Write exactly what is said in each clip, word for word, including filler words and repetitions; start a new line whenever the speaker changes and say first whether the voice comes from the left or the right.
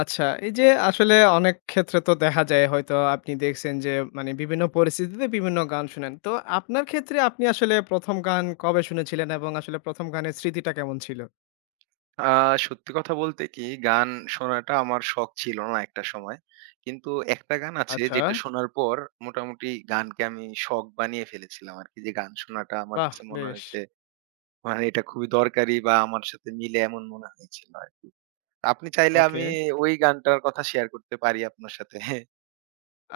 left: আচ্ছা, এই যে আসলে অনেক ক্ষেত্রে তো দেখা যায় হয়তো আপনি দেখছেন যে মানে বিভিন্ন পরিস্থিতিতে বিভিন্ন গান শুনেন। তো আপনার ক্ষেত্রে আপনি আসলে প্রথম গান কবে শুনেছিলেন এবং আসলে প্রথম গানের স্মৃতিটা কেমন ছিল?
right: আ সত্যি কথা বলতে কি গান শোনাটা আমার শখ ছিল না একটা সময়। কিন্তু একটা গান আছে
left: আচ্ছা,
right: যেটা শোনার পর মোটামুটি গানকে আমি শখ বানিয়ে ফেলেছিলাম আরকি। যে গান শোনাটা আমার
left: বাহ!
right: কাছে মনে
left: বেশ।
right: হয়েছে মানে এটা খুবই দরকারি বা আমার সাথে মিলে এমন মনে হয়েছিল আরকি। আপনি চাইলে
left: ওকে।
right: আমি ওই গানটার কথা শেয়ার করতে পারি আপনার সাথে।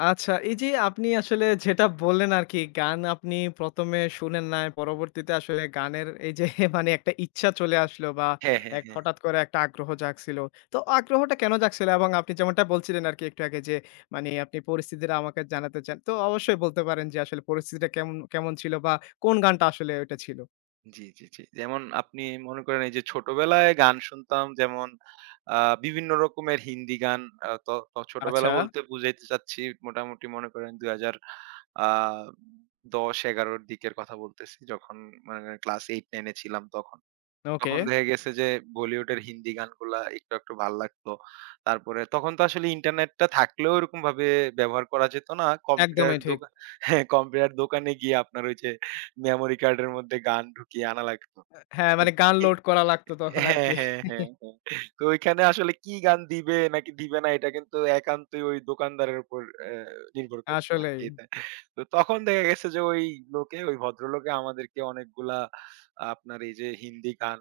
left: আচ্ছা, এই যে আপনি আসলে যেটা বললেন আরকি, গান আপনি প্রথম এ শুনেন নাই, পরবর্তীতে আসলে গানের এই যে মানে একটা ইচ্ছা চলে আসলো বা
right: হ্যাঁ, হ্যাঁ,
left: এক
right: হ্যাঁ।
left: হঠাৎ করে একটা আগ্রহ জাগছিল। তো আগ্রহটা কেন জাগছিল? এবং আপনি যেমনটা বলছিলেন আরকি একটু আগে যে মানে আপনি পরিস্থিতিটা আমাকে জানাতে চান। তো অবশ্যই বলতে পারেন যে আসলে পরিস্থিতিটা কেমন কেমন ছিল বা কোন গানটা আসলে ওইটা ছিল?
right: জি, জি, জি। যেমন আপনি মনে করেন এই যে ছোটবেলায় গান শুনতাম যেমন আ বিভিন্ন রকমের হিন্দি গান। আ ত ত ছোটবেলা
left: আচ্ছা,
right: বলতে বুঝাইতে চাচ্ছি মোটামুটি মনে করেন দুই হাজার আ দশ এগারো র দিকের কথা বলতেছি। যখন মানে ক্লাস আট নয় এ ছিলাম তখন।
left: ওকে।
right: তখন দেখা গেছে যে বলিউডের হিন্দি গানগুলা একটু, একটু ভাল লাগতো। তারপরে তখন তো আসলে ইন্টারনেটটা থাকলেও ওরকমভাবে ব্যবহার করা যেত না। কম্পিউটার
left: একদমই ঠিক।
right: দোকান হ্যাঁ, কম্পিউটার দোকানে গিয়ে আপনার ওই যে মেমোরি কার্ডের মধ্যে গান ঢুকিয়ে আনা লাগতো।
left: হ্যাঁ, মানে গান লোড করা লাগতো তখন
right: হ্যাঁ,
left: আরকি।
right: হ্যাঁ, হ্যাঁ, হ্যাঁ। তো ওইখানে আসলে কি গান দিবে নাকি দিবে না এটা কিন্তু একান্তই ওই দোকানদারের উপর অ্যা নির্ভর করতো
left: আসলেই।
right: আরকি এটা। তো তখন দেখা গেছে যে ওই লোকে ওই ভদ্রলোকে আমাদেরকে অনেকগুলা আপনার এই যে হিন্দি গান,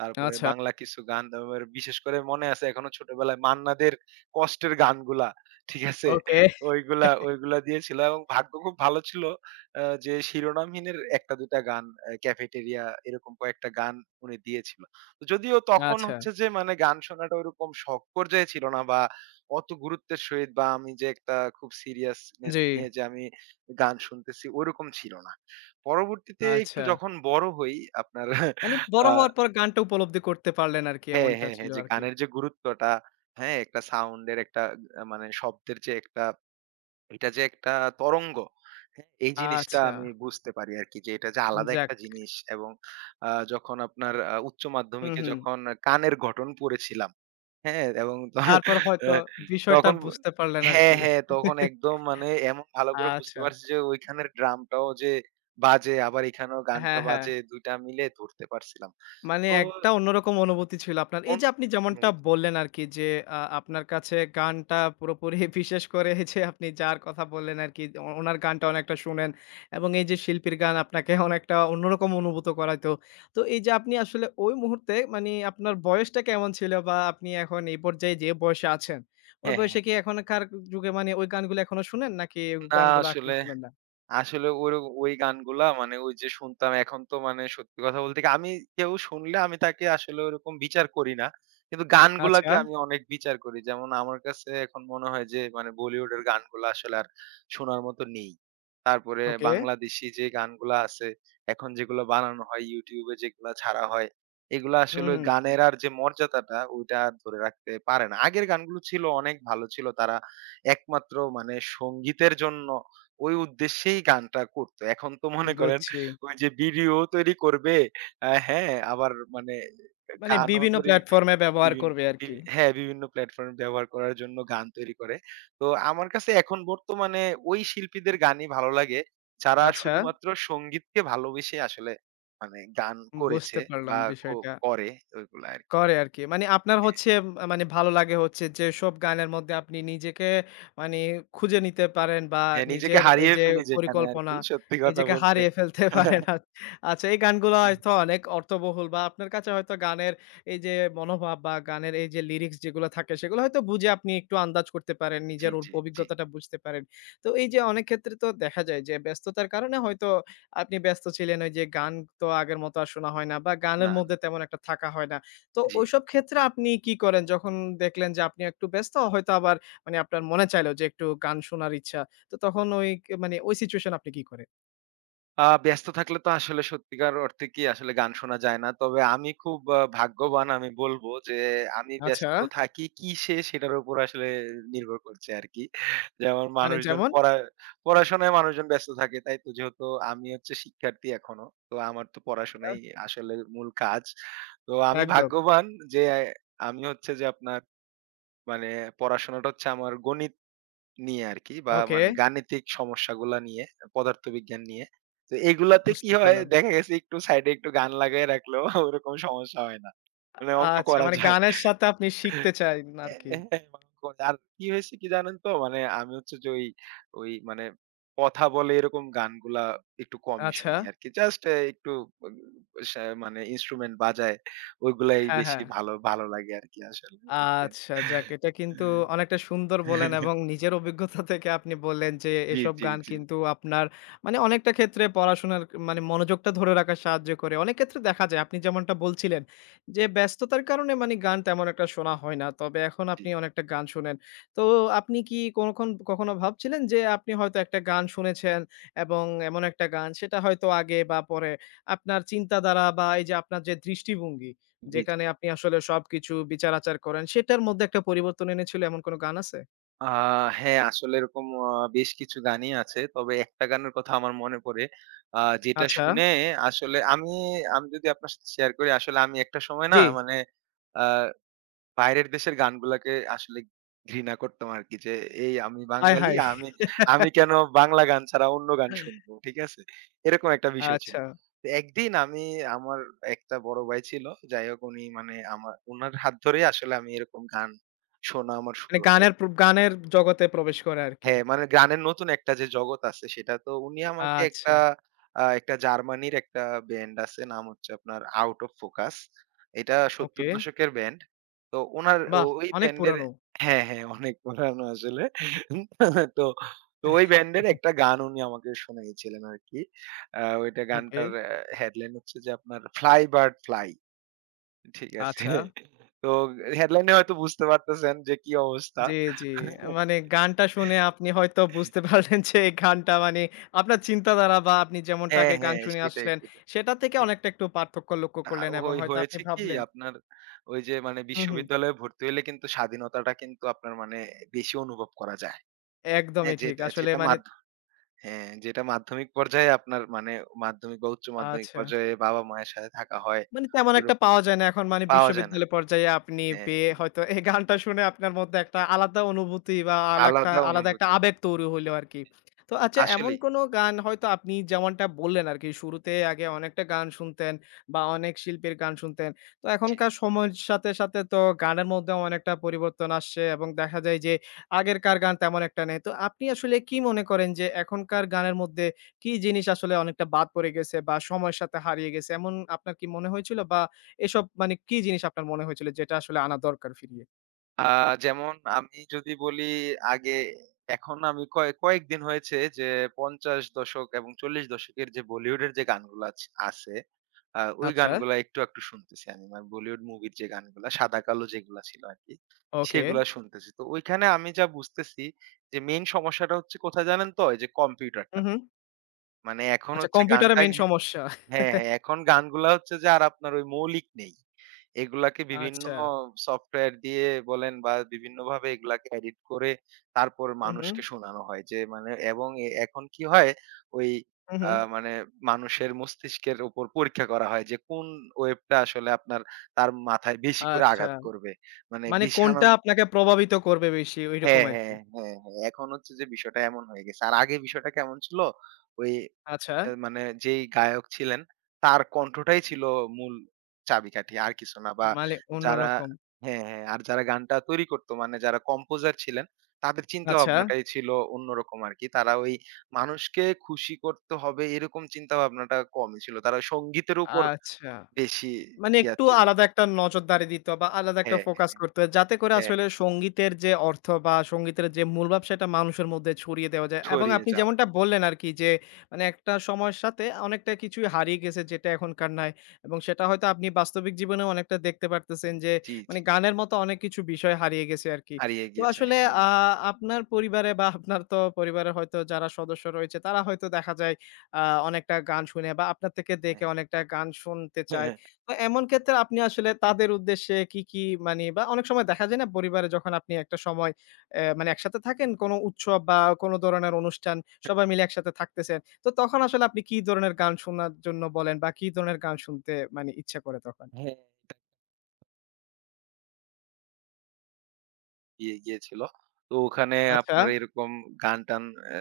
right: তারপরে
left: আচ্ছা।
right: বাংলা কিছু গান, তারপর বিশেষ করে মনে আছে এখনো ছোটবেলায় মান্না দের কষ্টের গানগুলা, ঠিক আছে?
left: ওকে।
right: ওইগুলা, ওইগুলা দিয়েছিল এবং ভাগ্য খুব ভালো ছিল অ্যা যে শিরোনামহীনের এক টা দুই টা গান অ্যা ক্যাফেটেরিয়া এরকম কয়েকটা গান উনি দিয়েছিল। যদিও তখন
left: আচ্ছা।
right: হচ্ছে যে মানে গান শোনাটা ওইরকম শখ পর্যায়ে ছিল না বা অত গুরুত্বের সহিত বা আমি যে একটা খুব সিরিয়াসনেস
left: জি।
right: নিয়ে যে আমি গান শুনতেছি ওরকম ছিল না। পরবর্তীতে একটু
left: আচ্ছা।
right: যখন বড় হই আপনার
left: মানে বড়
right: আ
left: হওয়ার পর গানটা উপলব্ধি করতে পারলেন আরকি
right: হ্যাঁ,
left: এমনটা
right: হ্যাঁ,
left: ছিল
right: হ্যাঁ, যে
left: আরকি।
right: গানের যে গুরুত্বটা, হ্যাঁ, একটা সাউন্ডের একটা আ মানে শব্দের যে একটা এটা যে একটা তরঙ্গ, হ্যাঁ, এই জিনিসটা
left: আচ্ছা,
right: আমি বুঝতে পারি আরকি যে এটা যে আলাদা
left: যাক।
right: একটা জিনিস এবং আ যখন আপনার আ উচ্চ
left: হুম,
right: মাধ্যমিকে
left: হুম।
right: যখন কানের গঠন পড়েছিলাম হ্যাঁ, এবং আ
left: তারপর হয়তো বিষয়টা
right: তখন ব-
left: বুঝতে পারলেন
right: হ্যাঁ,
left: আরকি।
right: হ্যাঁ, তখন একদম মানে এমন ভালো করে বুঝতে
left: আচ্ছা।
right: পারছি যে ওইখানের ড্রামটাও যে বাজে আবার এখানেও গানটা
left: হ্যাঁ, হ্যাঁ।
right: বাজে দুই টা মিলে ধরতে পারছিলাম।
left: মানে
right: তো
left: একটা অন্যরকম অনুভূতি ছিল আপনার। এই যে
right: অনু
left: আপনি যেমনটা
right: অনুভূতি
left: বললেন আরকি যে আ আপনার কাছে গানটা পুরোপুরি বিশেষ করে এই যে আপনি যার কথা বললেন আরকি অ উনার গানটা অনেকটা শুনেন এবং এই যে শিল্পীর গান আপনাকে অনেকটা অন্যরকম অনুভূত করাইতো। তো এই যে আপনি আসলে ওই মুহূর্তে মানে আপনার বয়সটা কেমন ছিল বা আপনি এখন এই পর্যায়ে যে বয়সে আছেন, ওই
right: হ্যাঁ,
left: বয়সে
right: হ্যাঁ।
left: কি এখনকার যুগে মানে ওই গানগুলো এখনো শুনেন নাকি ওই
right: না
left: গানগুলো এখনো
right: আসলে
left: শুনেন না?
right: আসলে ওইর ওই গানগুলা মানে ওই যে শুনতাম এখন তো মানে সত্যি কথা বলতে কি আমি কেউ শুনলে আমি তাকে আসলে ওরকম বিচার করি না। কিন্তু
left: আচ্ছা,
right: গানগুলাকে আমি অনেক বিচার করি। যেমন আমার কাছে এখন মনে হয় যে মানে বলিউডের গানগুলা আসলে আর শোনার মতো নেই। তারপরে
left: ওকে।
right: বাংলাদেশী যে গানগুলা আছে, এখন যেগুলো বানানো হয় YouTube এ যেগুলা ছাড়া হয়, এগুলা
left: হুম,
right: আসলে ওই
left: হুম।
right: গানের আর যে মর্যাদাটা ওইটা আর ধরে রাখতে পারে না। আগের গানগুলো ছিল অনেক ভালো ছিল। তারা একমাত্র মানে সংগীতের জন্য ওই উদ্দেশ্যেই গানটা করতো। এখন তো মনে করেন
left: বুঝছি।
right: ওই যে ভিডিও তৈরি করবে, আ হ্যাঁ, আবার মানে
left: মানে
right: গানও
left: বিভিন্ন
right: তৈরি
left: প্লাটফর্ম এ ব্যবহার
right: বিভিন
left: করবে আরকি।
right: বিভি হ্যাঁ, বিভিন্ন প্ল্যাটফর্ম ব্যবহার করার জন্য গান তৈরি করে। তো আমার কাছে এখন বর্তমানে ওই শিল্পীদের গানই ভালো লাগে, যারা
left: আচ্ছা,
right: শুধুমাত্র সঙ্গীতকে ভালোবেসে আসলে মানে গান
left: বুঝতে
right: করেছে
left: পারলাম
right: বা কো
left: বিষয়টা।
right: করে ওইগুলা আরকি।
left: করে আরকি। মানে আপনার
right: হ্যাঁ,
left: হচ্ছে আ মানে ভালো লাগে হচ্ছে যেসব গানের মধ্যে আপনি নিজেকে মানে খুঁজে নিতে পারেন বা
right: হ্যাঁ, নিজেকে
left: নিজের এই
right: হারিয়ে
left: যে
right: ফেলি যেখানে
left: পরিকল্পনা,
right: আরকি সত্যি কথা
left: নিজেকে
right: বলতে।
left: হারিয়ে ফেলতে পারেন। আ আচ্ছা এই গানগুলো হয়তো অনেক অর্থবহুল বা আপনার কাছে হয়তো গানের এই যে মনোভাব বা গানের এই যে লিরিক্স যেগুলো থাকে সেগুলো হয়তো বুঝে আপনি একটু আন্দাজ করতে পারেন,
right: জি,
left: নিজের অ
right: জি, জি।
left: অভিজ্ঞতাটা বুঝতে পারেন। তো এই যে অনেক ক্ষেত্রে তো দেখা যায় যে ব্যস্ততার কারণে হয়তো আপনি ব্যস্ত ছিলেন ওই যে গান তো আগের মতো আর শোনা হয় না বা গানের
right: না, না।
left: মধ্যে তেমন একটা থাকা হয় না। তো
right: জি।
left: ওইসব ক্ষেত্রে আপনি কি করেন? যখন দেখলেন যে আপনি একটু ব্যস্ত হয়তো আবার মানে আপনার মনে চাইলো যে একটু গান শোনার ইচ্ছা। তো তখন ওই কে মানে ওই সিচুয়েশন আপনি কি করেন?
right: আ ব্যস্ত থাকলে তো আসলে সত্যিকার অর্থে কি আসলে গান শোনা যায় না। তবে আমি খুব আ ভাগ্যবান আমি বলব যে, আমি
left: আচ্ছা,
right: ব্যস্ত থাকি কিসে সেটার উপর আসলে নির্ভর করছে আরকি। যেমন
left: মানে
right: মানুষজন
left: যেমন?
right: পড়া পড়াশোনায় মানুষজন ব্যস্ত থাকে, তাই তো? যেহেতু আমি হচ্ছে শিক্ষার্থী এখনো। তো আমার তো
left: আ
right: পড়াশোনাই আসলে মূল কাজ। তো আমি
left: একদম।
right: ভাগ্যবান যে, আমি হচ্ছে যে, আপনার মানে পড়াশোনাটা হচ্ছে আমার গণিত নিয়ে আরকি বা
left: ওকে,
right: মানে গাণিতিক সমস্যাগুলা নিয়ে, পদার্থবিজ্ঞান নিয়ে। তো এগুলাতে কি
left: বুঝতে
right: হয়
left: পারলাম।
right: দেখা গেছে একটু সাইডে একটু গান লাগায় রাখলেও ওরকম সমস্যা হয় না। মানে অঙ্ক
left: আচ্ছা,
right: করা
left: মানে
right: যায়।
left: গানের সাথে আপনি শিখতে চান আরকি।
right: হ্যাঁ, অঙ্ক। আর কি হয়েছে কি জানেন তো? মানে আমি হচ্ছে যে ওই, ওই মানে কথা বলে এরকম গানগুলা একটু কমই
left: আচ্ছা।
right: শুনি আরকি। জাস্ট এ একটু উম সা মানে ইন্সট্রুমেন্ট বাজায় ওইগুলাই
left: হ্যাঁ,
right: বেশি
left: হ্যাঁ।
right: ভালো, ভালো লাগে আরকি আসলে বুঝছেন?
left: আচ্ছা, যাক এটা কিন্তু অনেকটা সুন্দর বললেন এবং নিজের অভিজ্ঞতা থেকে আপনি বললেন যে
right: জি,
left: এসব
right: জি,
left: গান
right: জি,
left: কিন্তু আপনার মানে অনেকটা ক্ষেত্রে পড়াশোনার মানে মনোযোগটা ধরে রাখা সাহায্য করে। অনেক ক্ষেত্রে দেখা যায় আপনি যেমনটা বলছিলেন যে ব্যস্ততার কারণে মানে গান তেমন একটা শোনা হয় না। তবে এখন
right: জি।
left: আপনি অনেকটা গান শোনেন। তো আপনি কি কোনখন কখনো ভাবছিলেন যে আপনি হয়তো একটা গান শুনেছেন এবং এমন একটা গান সেটা হয়তো আগে বা পরে আপনার চিন্তাধারা বা এই যে আপনার যে দৃষ্টিভঙ্গি
right: জি, জি।
left: যেখানে আপনি আসলে সবকিছু বিচার-আচার করেন, সেটার মধ্যে একটা পরিবর্তন এনেছিল এমন কোন গান আছে?
right: আ হ্যাঁ, আসলে এরকম আ বেশ কিছু গানই আছে। তবে একটা গানের কথা আমার মনে পড়ে। আ যেটা
left: আচ্ছা,
right: শুনে আসলে আমি আমি যদি আপনার সাথে শেয়ার করি, আসলে আমি একটা সময়
left: জি।
right: না মানে আ বাইরের দেশের গানগুলাকে আসলে ঘৃণা করতাম আরকি। যে এই আমি
left: আয়
right: বাঙালি,
left: হায়!
right: আমি আমি কেন বাংলা গান ছাড়া অন্য গান শুনবো, ঠিক আছে? এরকম একটা বিষয় ছিল।
left: আচ্ছা।
right: তো একদিন আমি আমার একটা বড় ভাই ছিল। যাই হোক উনি মানে আমার উনার হাত ধরেই আসলে আমি এরকম গান শোনা আমার
left: মানে
right: শুরু হয়।
left: গানের প্র গানের জগতে প্রবেশ করে আরকি।
right: হ্যাঁ, মানে গানের নতুন একটা যে জগৎ আছে সেটা তো উনি আমাকে
left: আচ্ছা,
right: একটা আ একটা জার্মানির একটা ব্যান্ড আছে নাম হচ্ছে আপনার Out of Focus। এটা সত্তর
left: ওকে।
right: দশকের ব্যান্ড। তো উনার ও
left: বাহ!
right: ওই
left: অনেক
right: ব্যান্ডের
left: পুরানো।
right: হ্যাঁ, হ্যাঁ, অনেক পুরানো আসলে। তো তো ওই ব্যান্ডের একটা গান উনি আমাকে শুনিয়েছিলেন আরকি। আ ওইটা
left: ওকে,
right: গানটার অ্যা হেডলাইন হচ্ছে যে আপনার "Fly Bird Fly" ঠিক আছে?
left: আচ্ছা।
right: তো হেডলাইনে হয়তো বুঝতে পারতেছেন যে কি অবস্থা।
left: জি, জি। মানে গানটা শুনে আপনি হয়তো বুঝতে পারলেন যে এই গানটা মানে আপনার চিন্তাধারা বা আপনি যেমনটা
right: হ্যাঁ,
left: আগে গান
right: হ্যাঁ,
left: শুনে
right: সেটাই,
left: আসলেন,
right: সেটাই।
left: সেটা থেকে
right: জি।
left: অনেকটা একটু পার্থক্য লক্ষ্য
right: না
left: করলেন এবং
right: ওই
left: হয়তো আপনি
right: হয়েছে কি
left: ভাবলেন
right: আপনার ওই যে মানে
left: হুম, হুম।
right: বিশ্ববিদ্যালয়ে ভর্তি হইলে কিন্তু স্বাধীনতাটা কিন্তু আপনার মানে বেশি অনুভব করা যায়। হ্যাঁ,
left: একদমই ঠিক।
right: যেটা
left: আসলে
right: যেটা
left: মানে
right: মাধ্য হ্যাঁ, যেটা মাধ্যমিক পর্যায়ে আপনার মানে মাধ্যমিক বা উচ্চ মাধ্যমিক
left: আচ্ছা।
right: পর্যায়ে বাবা-মায়ের সাথে থাকা হয়,
left: মানে তেমন একটা
right: ওরকম
left: পাওয়া যায় না এখন মানে
right: পাওয়া যায় না।
left: বিশ্ববিদ্যালয় পর্যায়ে আপনি
right: হ্যাঁ,
left: পেয়ে
right: হ্যাঁ।
left: হয়তো এই গানটা শুনে আপনার মধ্যে একটা আলাদা অনুভূতি বা আলাকটা
right: আলাদা
left: আলাদা একটা
right: অনুভূতি।
left: আবেগ তৈরি হইলো আরকি। তো আচ্ছা এমন
right: আসলেই।
left: কোনো গান হয়তো আপনি যেমনটা বললেন আরকি শুরুতে আগে অনেকটা গান শুনতেন বা অনেক শিল্পীর গান শুনতেন। তো
right: জি।
left: এখনকার সময়ের সাথে, সাথে তো গানের মধ্যেও অনেকটা পরিবর্তন আসছে এবং দেখা যায় যে আগেরকার গান তেমন একটা নেই। তো আপনি আসলে কি মনে করেন যে এখনকার গানের মধ্যে কি জিনিস আসলে অনেকটা বাদ পড়ে গেছে বা সময়ের সাথে হারিয়ে গেছে এমন আপনার কি মনে হয়েছিল? বা এসব মানে কি জিনিস আপনার মনে হয়েছিল যেটা আসলে আনা দরকার ফিরিয়ে?
right: আ যেমন আমি যদি বলি আগে এখন আমি কয়ে কয়েকদিন হয়েছে যে পঞ্চাশ দশক এবং চল্লিশ দশকের যে বলিউডের যে গানগুলা আছ আছে, আ ওই
left: আচ্ছা।
right: গানগুলা একটু একটু শুনতেছি আমি। মানে বলিউড মুভির যে গানগুলা সাদা কালো যেগুলা ছিল আরকি,
left: ওকে।
right: সেগুলা শুনতেছি। তো ওইখানে আমি যা বুঝতেছি যে মেইন সমস্যাটা হচ্ছে কোথায় জানেন তো? এই যে
left: হু, হু।
right: কম্পিউটারটাতে। মানে এখন
left: আচ্ছা
right: হচ্ছে
left: কম্পিউটারে
right: গানটা
left: মেইন সমস্যা।
right: হ্যাঁ, হ্যাঁ। এখন গানগুলা হচ্ছে যে আর আপনার ওই মৌলিক নেই। এগুলাকে বিভিন্ন
left: আচ্ছা।
right: সফটওয়্যার দিয়ে বলেন বা বিভিন্নভাবে এগুলাকে এডিট করে তারপর
left: হু, হু,
right: মানুষকে শোনানো হয়। যে মানে এবং এ এখন কি হয় ওই
left: হু, হু।
right: আ মানে মানুষের মস্তিষ্কের উপর পরীক্ষা করা হয় যে কোন ওয়েভটা আসলে আপনার তার মাথায় বেশি করে
left: আচ্ছা।
right: আঘাত করবে। মানে
left: মানে
right: বেশি
left: কোনটা
right: আনন্দ
left: আপনাকে প্রভাবিত করবে বেশি ঐরকম
right: হ্যাঁ,
left: আরকি।
right: হ্যাঁ, হ্যাঁ, হ্যাঁ। এখন হচ্ছে যে বিষয়টা এমন হয়ে গেছে। আর আগে বিষয়টা কেমন ছিল? ওই
left: আচ্ছা।
right: এ মানে যেই গায়ক ছিলেন, তার কণ্ঠটাই ছিল মূল চাবিকাঠি। আর কিছু না বা
left: মানে
right: যারা
left: অন্যরকম।
right: হ্যাঁ, হ্যাঁ। আর যারা গানটা তৈরি করতো মানে যারা কম্পোজার ছিলেন, তাদের চিন্তা
left: আচ্ছা,
right: ভাবনাটাই ছিল অন্যরকম আরকি। তারা ওই মানুষকে খুশি করতে হবে এরকম চিন্তা ভাবনাটা কমই ছিল। তারা সঙ্গীতের উপর
left: আচ্ছা।
right: বেশি
left: মানে
right: ইয়া
left: একটু
right: ছিল।
left: আলাদা একটা নজরদারি দিত বা আলাদা একটা
right: হ্যাঁ, হ্যাঁ,
left: ফোকাস
right: হ্যাঁ,
left: করতো। যাতে করে
right: হ্যাঁ।
left: আসলে সংগীতের যে অর্থ বা সংগীতের যে মূল ভাব সেটা মানুষের মধ্যে ছড়িয়ে দেওয়া যায়। এবং
right: ছড়িয়ে
left: আপনি
right: যাওয়া।
left: যেমনটা বললেন আরকি যে মানে একটা সময়ের সাথে অনেকটা কিছুই হারিয়ে গেছে যেটা এখনকার নাই। এবং সেটা হয়তো আপনি বাস্তবিক জীবনেও অনেকটা দেখতে পারতেছেন যে
right: জি, জি।
left: মানে গানের মতো অনেক কিছু বিষয় হারিয়ে গেছে আরকি।
right: হারিয়ে
left: তো
right: গিয়েছে।
left: আসলে
right: হ্যাঁ, হ্যাঁ।
left: আ আপনার পরিবারে বা আপনার তো পরিবারে হয়তো যারা সদস্য রয়েছে তারা হয়তো দেখা যায় আ অনেকটা গান শুনে বা আপনার থেকে দেখে অনেকটা গান শুনতে চায়। তো এমন ক্ষেত্রে আপনি আসলে তাদের উদ্দেশ্যে কি, কি মানি বা অনেক সময় দেখা যায় না পরিবারে যখন আপনি একটা সময় অ্যা মানে একসাথে থাকেন কোনো উৎসব বা কোনো ধরনের অনুষ্ঠান সবাই মিলে একসাথে থাকতেছেন। তো তখন আসলে আপনি কি ধরনের গান শোনার জন্য বলেন বা কি ধরনের গান শুনতে মানে ইচ্ছা করে তখন?
right: হ্যাঁ, হারিয়ে গিয়েছিল। তো ওখানে
left: আচ্ছা,
right: আপনার এরকম গান-টান অ্যা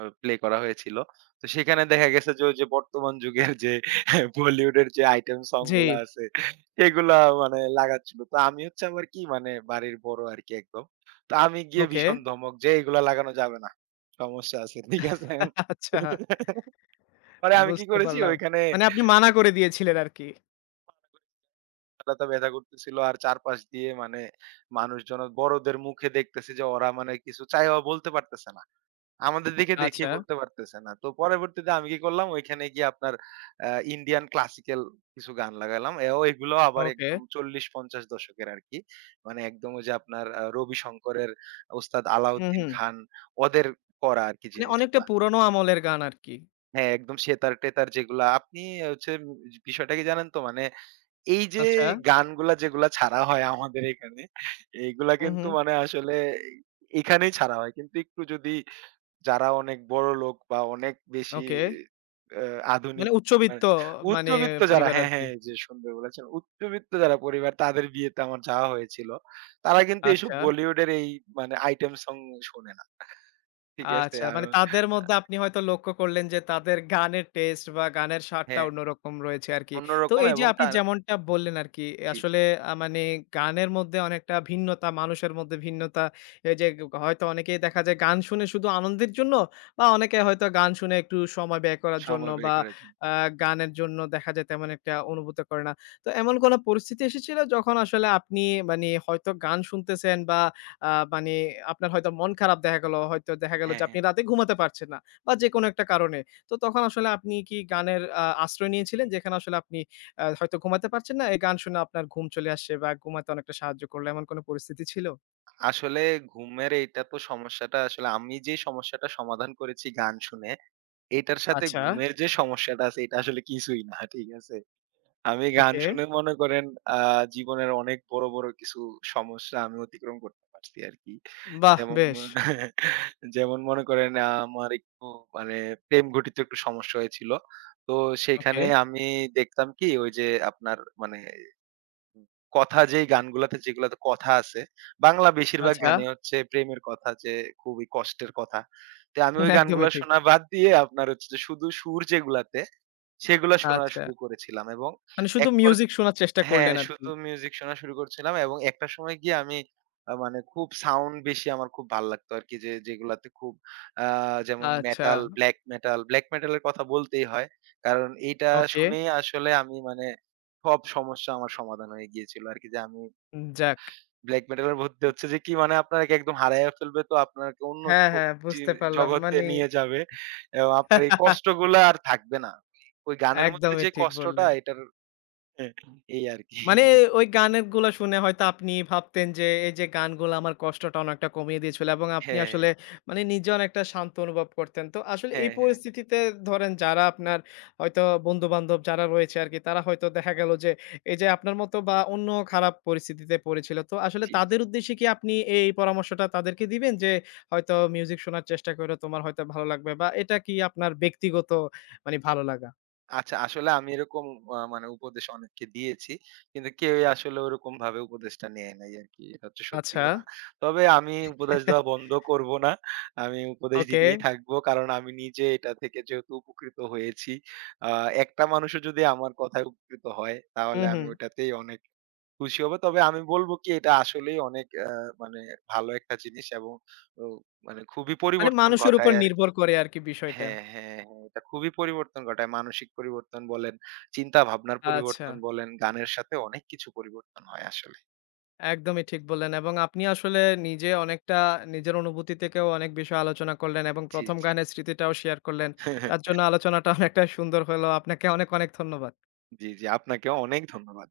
right: আ প্লে করা হয়েছিল। তো সেখানে দেখা গেছে যে, ওই যে বর্তমান যুগের যে বলিউডের যে আইটেম সং
left: জি,
right: গুলা আছে, এগুলা মানে লাগাচ্ছিল। তো আমি হচ্ছে আবার কি মানে বাড়ির বড় আরকি একদম। তো আমি গিয়ে
left: ওকে।
right: ভীষণ ধমক যে, "এগুলা লাগানো যাবে না। সমস্যা আছে।" ঠিক আছে?
left: আচ্ছা,
right: পরে আমি কি
left: বুঝতে
right: করেছি
left: পারলাম।
right: ওইখানে
left: মানে আপনি মানা করে দিয়েছিলেন আরকি।
right: গলাটা ব্যথা করতেছিল আর চারপাশ দিয়ে মানে মানুষজন বড়দের মুখে দেখতেছি যে ওরা মানে কিছু চাইয়াও বলতে পারতেছে না। আমাদের দিকে দেখে
left: আচ্ছা,
right: দেখেই বলতে পারতেছে না। তো পরবর্তীতে আমি কি করলাম ওইখানে গিয়ে আপনার আ ইন্ডিয়ান ক্লাসিক্যাল কিছু গান লাগালাম। এও এগুলো আবার
left: ওকে।
right: একদম চল্লিশ পঞ্চাশ দশকের আরকি। মানে একদম ওই যে আপনার আ রবি শঙ্করের, ওস্তাদ
left: হুম,
right: আলাউদ্দিন
left: হুম।
right: খান ওদের করা আরকি
left: মানে অনেকটা
right: জিনিসগুলা।
left: পুরনো আমলের গান আরকি।
right: হ্যাঁ, একদম সেতার-টেতার যেগুলা আপনি হচ্ছে উম বিষয়টা কি জানেন তো? মানে এই যে
left: আচ্ছা,
right: গানগুলা যেগুলা ছাড়া হয় আমাদের এখানে, এইগুলা
left: হুম,
right: কিন্তু
left: হুম।
right: মানে আসলে এখানেই ছাড়া হয়। কিন্তু একটু যদি যারা অনেক বড়লোক বা অনেক বেশি
left: ওকে।
right: আ
left: মানে
right: আধুনিক
left: উচ্চবিত্ত
right: মানে
left: মানে
right: উচ্চবিত্ত যারা
left: পরিবার
right: হ্যাঁ,
left: আরকি।
right: হ্যাঁ, এই যে সুন্দর বলেছেন। উচ্চবিত্ত যারা পরিবার তাদের বিয়েতে আমার যাওয়া হয়েছিল। তারা কিন্তু এইসব
left: আচ্ছা।
right: বলিউডের এই মানে আইটেম সং শোনে না। ঠিক আছে?
left: আচ্ছা,
right: আ
left: মানে তাদের মধ্যে আপনি হয়তো লক্ষ্য করলেন যে তাদের গানের টেস্ট বা গানের স্বাদটা
right: হ্যাঁ,
left: অন্যরকম রয়েছে আরকি। তো
right: অন্যরকম
left: এই যে
right: এবং
left: আপনি
right: তারা
left: যেমনটা বললেন আরকি,
right: জি, জি।
left: আসলে আ মানে গানের মধ্যে অনেকটা ভিন্নতা, মানুষের মধ্যে ভিন্নতা। এই যে গ হয়তো অনেকেই দেখা যায় গান শুনে শুধু আনন্দের জন্য বা অনেকে হয়তো গান শুনে একটু সময় ব্যয় করার জন্য
right: সময় ব্যয়
left: বা
right: করার জন্য।
left: আ গানের জন্য দেখা যায় তেমন একটা অনুভূতি করে না। তো এমন কোন পরিস্থিতি এসেছিল যখন আসলে আপনি মানে হয়তো গান শুনতেছেন বা আ মানে আপনার হয়তো মন খারাপ দেখা গেল, হয়তো দেখা গেল যে
right: হ্যাঁ,
left: আপনি
right: হ্যাঁ।
left: রাতে ঘুমাতে পারছেন না বা যেকোনো একটা কারণে। তো তখন আসলে আপনি কি গানের আ আশ্রয় নিয়েছিলেন? যেখানে আসলে আপনি আ হয়তো ঘুমাতে পারছেন না, এই গান শুনে আপনার ঘুম চলে আসছে বা ঘুমাতে অনেকটা সাহায্য করল, এমন কোনো পরিস্থিতি ছিল?
right: আসলে ঘুমের এইটা তো সমস্যাটা আসলে আমি যে সমস্যাটা সমাধান করেছি গান শুনে, এটার সাথে
left: আচ্ছা,
right: ঘুমের যে সমস্যাটা আছে এটা আসলে কিছুই না। ঠিক আছে? আমি গান
left: ওকে।
right: শুনে মনে করেন আ জীবনের অনেক বড়, বড় কিছু সমস্যা আমি অতিক্রম করতে পারছি আরকি।
left: বাহ!
right: যেমন
left: বেশ।
right: যেমন মনে করেন আ আমার একটু মানে প্রেম ঘটিত একটু সমস্যা হয়েছিল। তো
left: ওকে,
right: সেখানে আমি দেখতাম কি ওই যে আপনার মানে কথা যেই গানগুলাতে যেগুলাতে কথা আছে, বাংলা বেশিরভাগ
left: আচ্ছা।
right: গানে হচ্ছে প্রেমের কথা যে খুবই কষ্টের কথা। তো আমি ওই
left: একদমই
right: গানগুলা
left: ঠিক।
right: শোনা বাদ দিয়ে আপনার হচ্ছে যে শুধু সুর যেগুলাতে সেগুলা শোনা
left: আচ্ছা।
right: শুরু করেছিলাম এবং
left: মানে শুধু
right: একপর
left: মিউজিক শোনার চেষ্টা
right: হ্যাঁ,
left: করলেন আরকি।
right: শুধু মিউজিক শোনা শুরু করছিলাম এবং একটা সময় গিয়ে আমি আ মানে খুব সাউন্ড বেশি আমার খুব ভাল লাগতো আরকি যে, যেগুলাতে খুব আ যেমন
left: আচ্ছা,
right: metal, black metal, black metal এর কথা বলতেই হয়। কারণ এইটা
left: ওকে।
right: শুনেই আসলে আমি মানে সব সমস্যা আমার সমাধান হয়ে গিয়েছিল আরকি যে, আমি
left: যাক।
right: ব্লাক মেটাল এর ভর্তি হচ্ছে যে, কি মানে আপনাকে একদম হারাইয়া ফেলবে তো আপনাকে অন্য
left: হ্যাঁ,
right: কো
left: হ্যাঁ,
right: জি,
left: বুঝতে পারলাম।
right: জগতে
left: মানে
right: নিয়ে যাবে এবং আপনার এই কষ্টগুলা আর থাকবে না। ওই গানের মধ্যে
left: একদমই
right: যে,
left: ঠিক
right: কষ্টটা
left: বললেন।
right: এটার হ্যাঁ, এই আরকি।
left: মানে ওই গানের গুলা শুনে হয়তো আপনি ভাবতেন যে, এই যে গানগুলা আমার কষ্টটা অনেকটা কমিয়ে দিয়েছিল এবং আপনি
right: হ্যাঁ,
left: আসলে মানে নিজে অনেকটা শান্ত অনুভব করতেন। তো আসলে এই
right: হ্যাঁ, হ্যাঁ।
left: পরিস্থিতিতে ধরেন যারা আপনার হয়তো বন্ধু-বান্ধব যারা রয়েছে আরকি, তারা হয়তো দেখা গেল যে, এই যে আপনার মতো বা অন্য খারাপ পরিস্থিতিতে পড়েছিল। তো আসলে
right: জি, জি।
left: তাদের উদ্দেশ্যে কি আপনি এই পরামর্শটা তাদেরকে দিবেন যে, হয়তো মিউজিক শোনার চেষ্টা করো, তোমার হয়তো ভালো লাগবে বা এটা কি আপনার ব্যক্তিগত মানে ভালো লাগা?
right: আচ্ছা আসলে আমি এরকম আ মানে উপদেশ অনেককে দিয়েছি। কিন্তু কেউই আসলে ওরকমভাবে উপদেশটা নেয় নাই আরকি। এটা হচ্ছে সত্যি
left: আচ্ছা।
right: কথা। তবে আমি উপদেশ দেওয়া বন্ধ করব না। আমি উপদেশ
left: ওকে।
right: দিতেই থাকবো। কারণ আমি নিজে এটা থেকে যেহেতু উপকৃত হয়েছি। আ একটা মানুষও যদি আমার কথায় উপকৃত হয়
left: হুম,
right: তাহলে আমি
left: হুম।
right: ওইটাতেই অনেক খুশি হব। তবে আমি বলবো কি এটা আসলেই অনেক আ মানে ভালো একটা জিনিস এবং ও মানে খুবই
left: মানে
right: পরিবর্তন
left: মানুষের উপর
right: ঘটায়
left: নির্ভর
right: আরকি।
left: করে আরকি বিষয়টা।
right: হ্যাঁ, হ্যাঁ, হ্যাঁ। এটা খুবই পরিবর্তন ঘটায়। মানসিক পরিবর্তন বলেন, চিন্তা ভাবনার
left: আচ্ছা,
right: পরিবর্তন বলেন, গানের সাথে অনেক কিছু পরিবর্তন হয় আসলে।
left: একদমই ঠিক বললেন এবং আপনি আসলে নিজে অনেকটা নিজের অনুভূতি থেকেও অনেক বিষয় আলোচনা করলেন এবং
right: জি,
left: প্রথম
right: জি।
left: গানের স্মৃতিটাও শেয়ার করলেন। তার জন্য আলোচনাটা অনেকটা সুন্দর হলো। আপনাকে অনেক, অনেক ধন্যবাদ।
right: জি, জি। আপনাকেও অনেক ধন্যবাদ।